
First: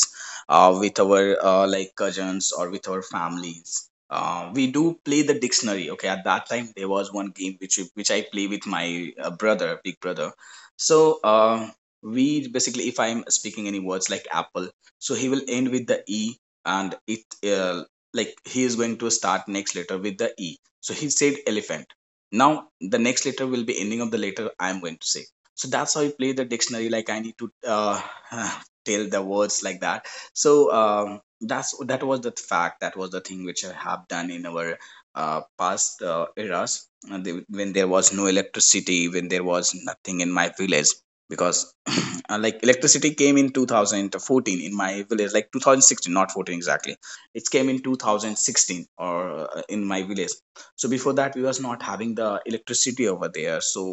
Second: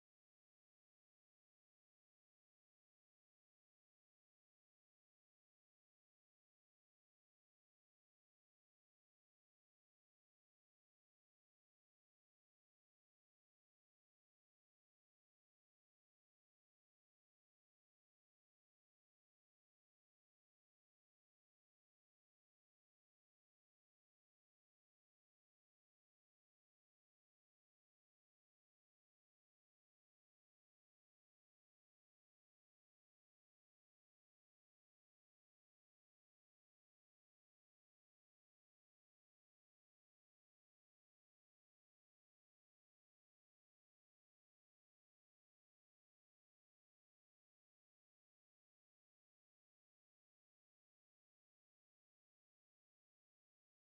Speaker 1: uh with our uh, like cousins or with our families. uh, we do play the dictionary. Okay, at that time there was one game which which I play with my uh, brother big brother. So uh, we basically, if I'm speaking any words like apple, so he will end with the E, and it uh, like he is going to start next letter with the E, so he said elephant. Now the next letter will be ending of the letter I am going to say. So that's how you play the dictionary, like I need to uh, tell the words like that. So um, that's that was the fact, that was the thing which I have done in our uh, past uh, eras, uh, the- when there was no electricity, when there was nothing in my village. Because like electricity came in twenty fourteen in my village, like twenty sixteen, not fourteen exactly. It came in two thousand sixteen, or uh, in my village. So before that we was not having the electricity over there. So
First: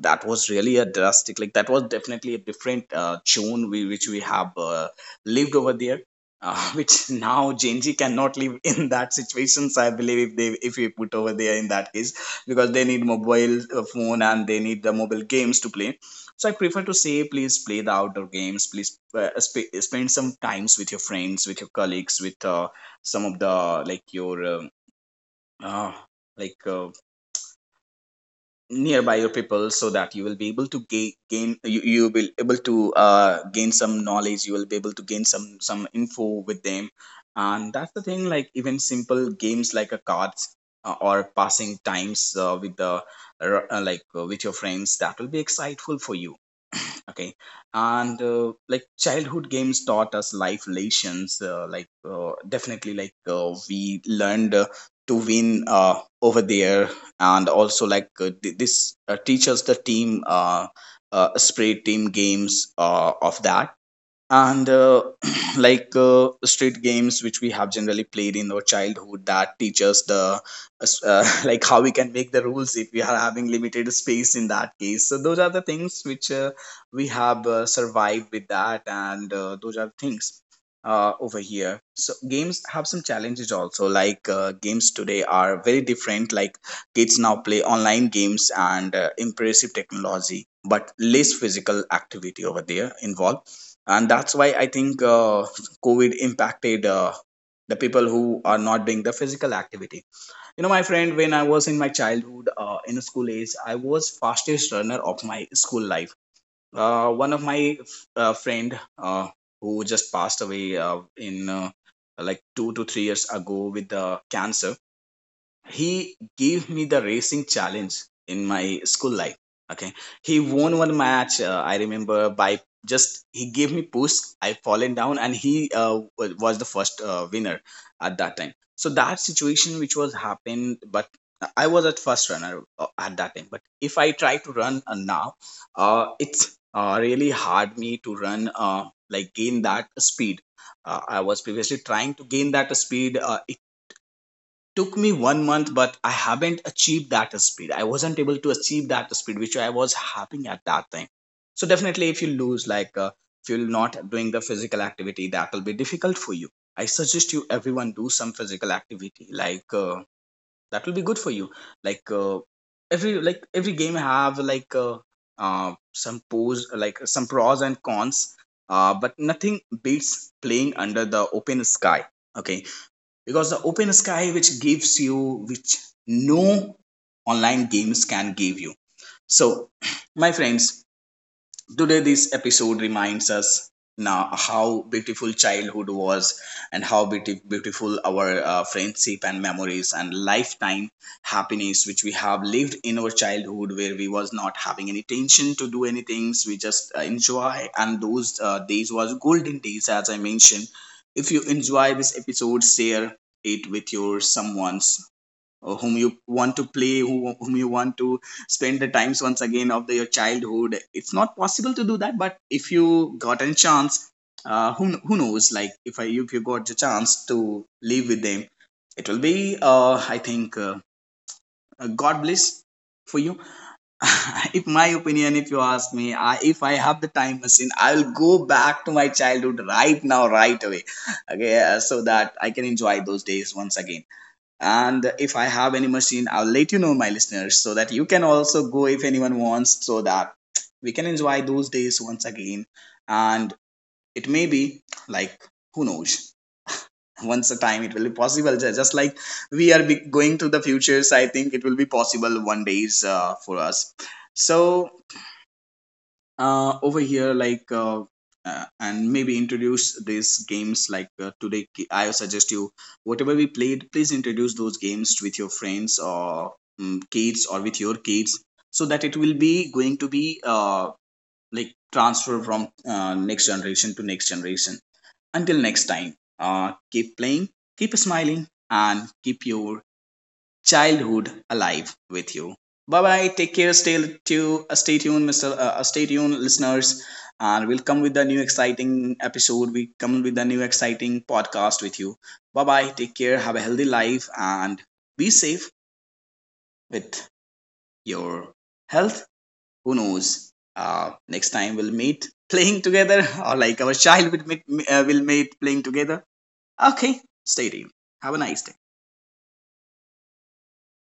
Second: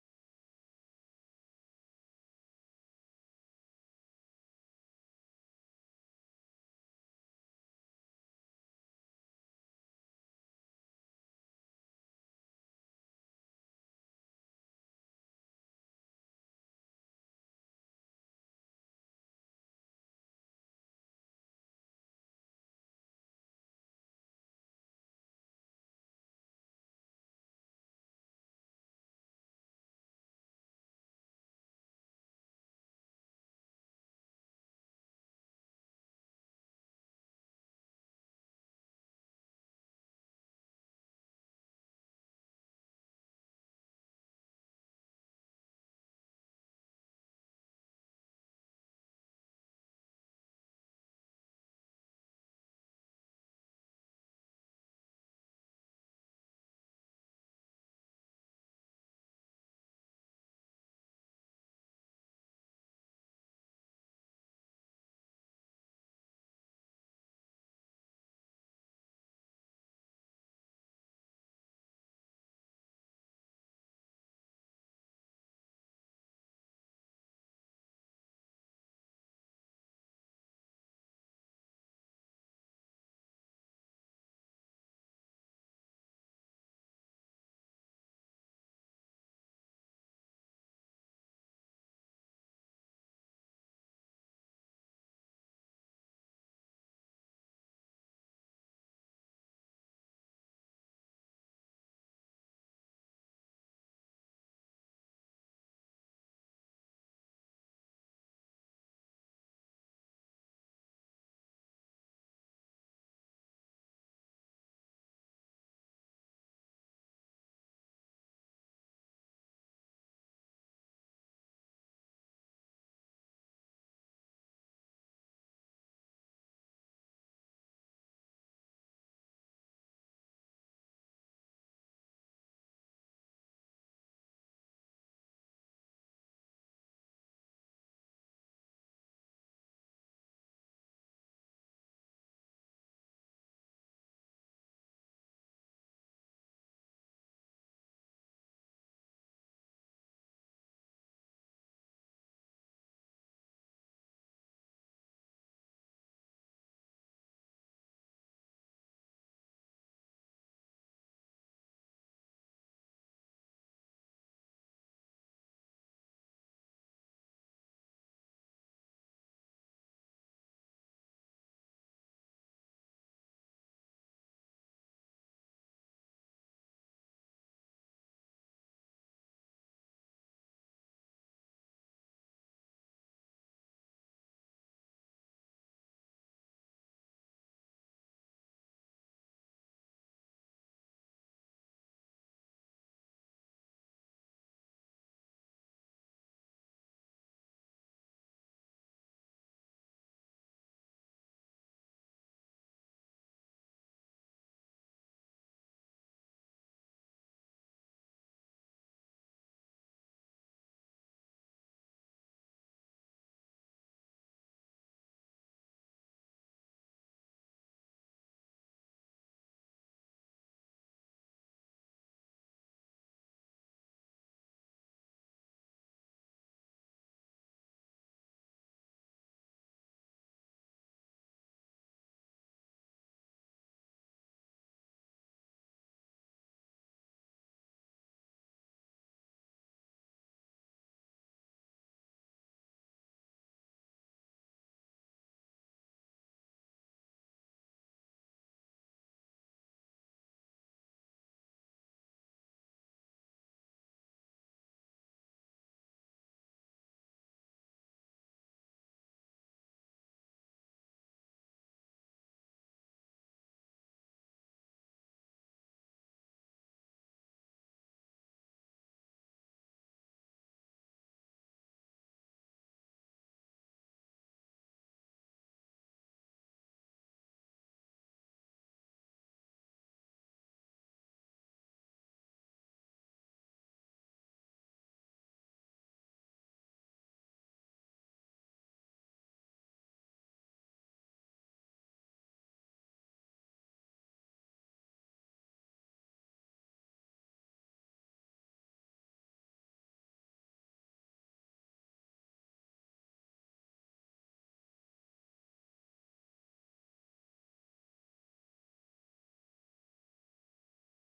Speaker 1: that was really a drastic, like that was definitely a different uh, tune we, which we have uh, lived over there. uh, which now Gen Z cannot live in that situations. I believe if they if we put over there in that case, because they need mobile uh, phone and they need the mobile games to play. So I prefer to say, please play the outdoor games. Please uh, sp- spend some times with your friends, with your colleagues, with uh, some of the like your um, uh, like uh, nearby your people so that you will be able to gain, gain you, you will be able to uh, gain some knowledge. You will be able to gain some some info with them. And that's the thing, like even simple games like a cards uh, or passing times uh, with the uh, like uh, with your friends, that will be exciteful for you. Okay. And uh, like childhood games taught us life lessons. Uh, like uh, definitely, like uh, we learned uh, to win uh, over there. And also, like uh, th- this uh, teaches the team uh, uh, spray team games uh, of that. And uh, like uh, street games, which we have generally played in our childhood, that teach us the— uh, like how we can make the rules if we are having limited space, in that case. So those are the things which uh, we have uh, survived with. That and uh, those are things uh, over here. So games have some challenges also. Like uh, games today are very different. Like, kids now play online games and uh, impressive technology, but less physical activity over there involved. And that's why I think uh, COVID impacted uh, the people who are not doing the physical activity. You know, my friend, when I was in my childhood, uh, in school age, I was fastest runner of my school life. Uh, one of my uh, friend, uh, who just passed away uh, in uh, like two to three years ago with uh, cancer, he gave me the racing challenge in my school life. Okay. He won one match, uh, I remember, by— just he gave me push, I fallen down, and he uh, wa- was the first uh, winner at that time. So that situation which was happened. But uh, I was at first runner uh, at that time. But if I try to run uh, now, uh, it's uh, really hard me to run, uh, like gain that speed. uh, I was previously trying to gain that speed. Uh, took me one month, but I haven't achieved that speed. I wasn't able to achieve that speed which I was having at that time. So definitely, if you lose, like uh, if you're not doing the physical activity, that will be difficult for you. I suggest you everyone do some physical activity, like uh, that will be good for you. Like uh, every like every game have like uh, uh, some pros like some pros and cons, uh, but nothing beats playing under the open sky. Okay, because the open sky, which gives you, which no online games can give you. So my friends, today this episode reminds us now how beautiful childhood was, and how beauti- beautiful our uh, friendship and memories and lifetime happiness, which we have lived in our childhood, where we was not having any tension to do any things. We just uh, enjoy. And those uh, days was golden days, as I mentioned. If you enjoy this episode, share it with your someone uh, whom you want to play, who, whom you want to spend the times once again of the, your childhood. It's not possible to do that, but if you got a chance, uh, who who knows? Like, if I if you got the chance to live with them, it will be uh, I think, uh, uh, God bless for you. If my opinion, if you ask me, I, if I have the time machine, I will go back to my childhood right now, right away. Okay, uh, so that I can enjoy those days once again. And if I have any machine, I'll let you know, my listeners, so that you can also go if anyone wants, so that we can enjoy those days once again. And it may be like, who knows, once a time it will be possible. Ju- Just like we are be- going to the futures, I think it will be possible one days uh, for us. So uh, over here like uh, uh, and maybe introduce these games, like uh, today I suggest you, whatever we played, please introduce those games with your friends or um, kids or with your kids, so that it will be going to be uh, like transfer from uh, next generation to next generation. Until next time, uh, keep playing, keep smiling, and keep your childhood alive with you. Bye bye. Take care. Stay tuned. stay tuned, Mister. Uh, uh, stay tuned, listeners, and we'll come with the new exciting episode. We come with the new exciting podcast with you. Bye bye. Take care. Have a healthy life and be safe with your health. Who knows? Uh, next time we'll meet playing together, or like our child will meet, uh, will meet playing together. Okay. Stay tuned. Have a nice day.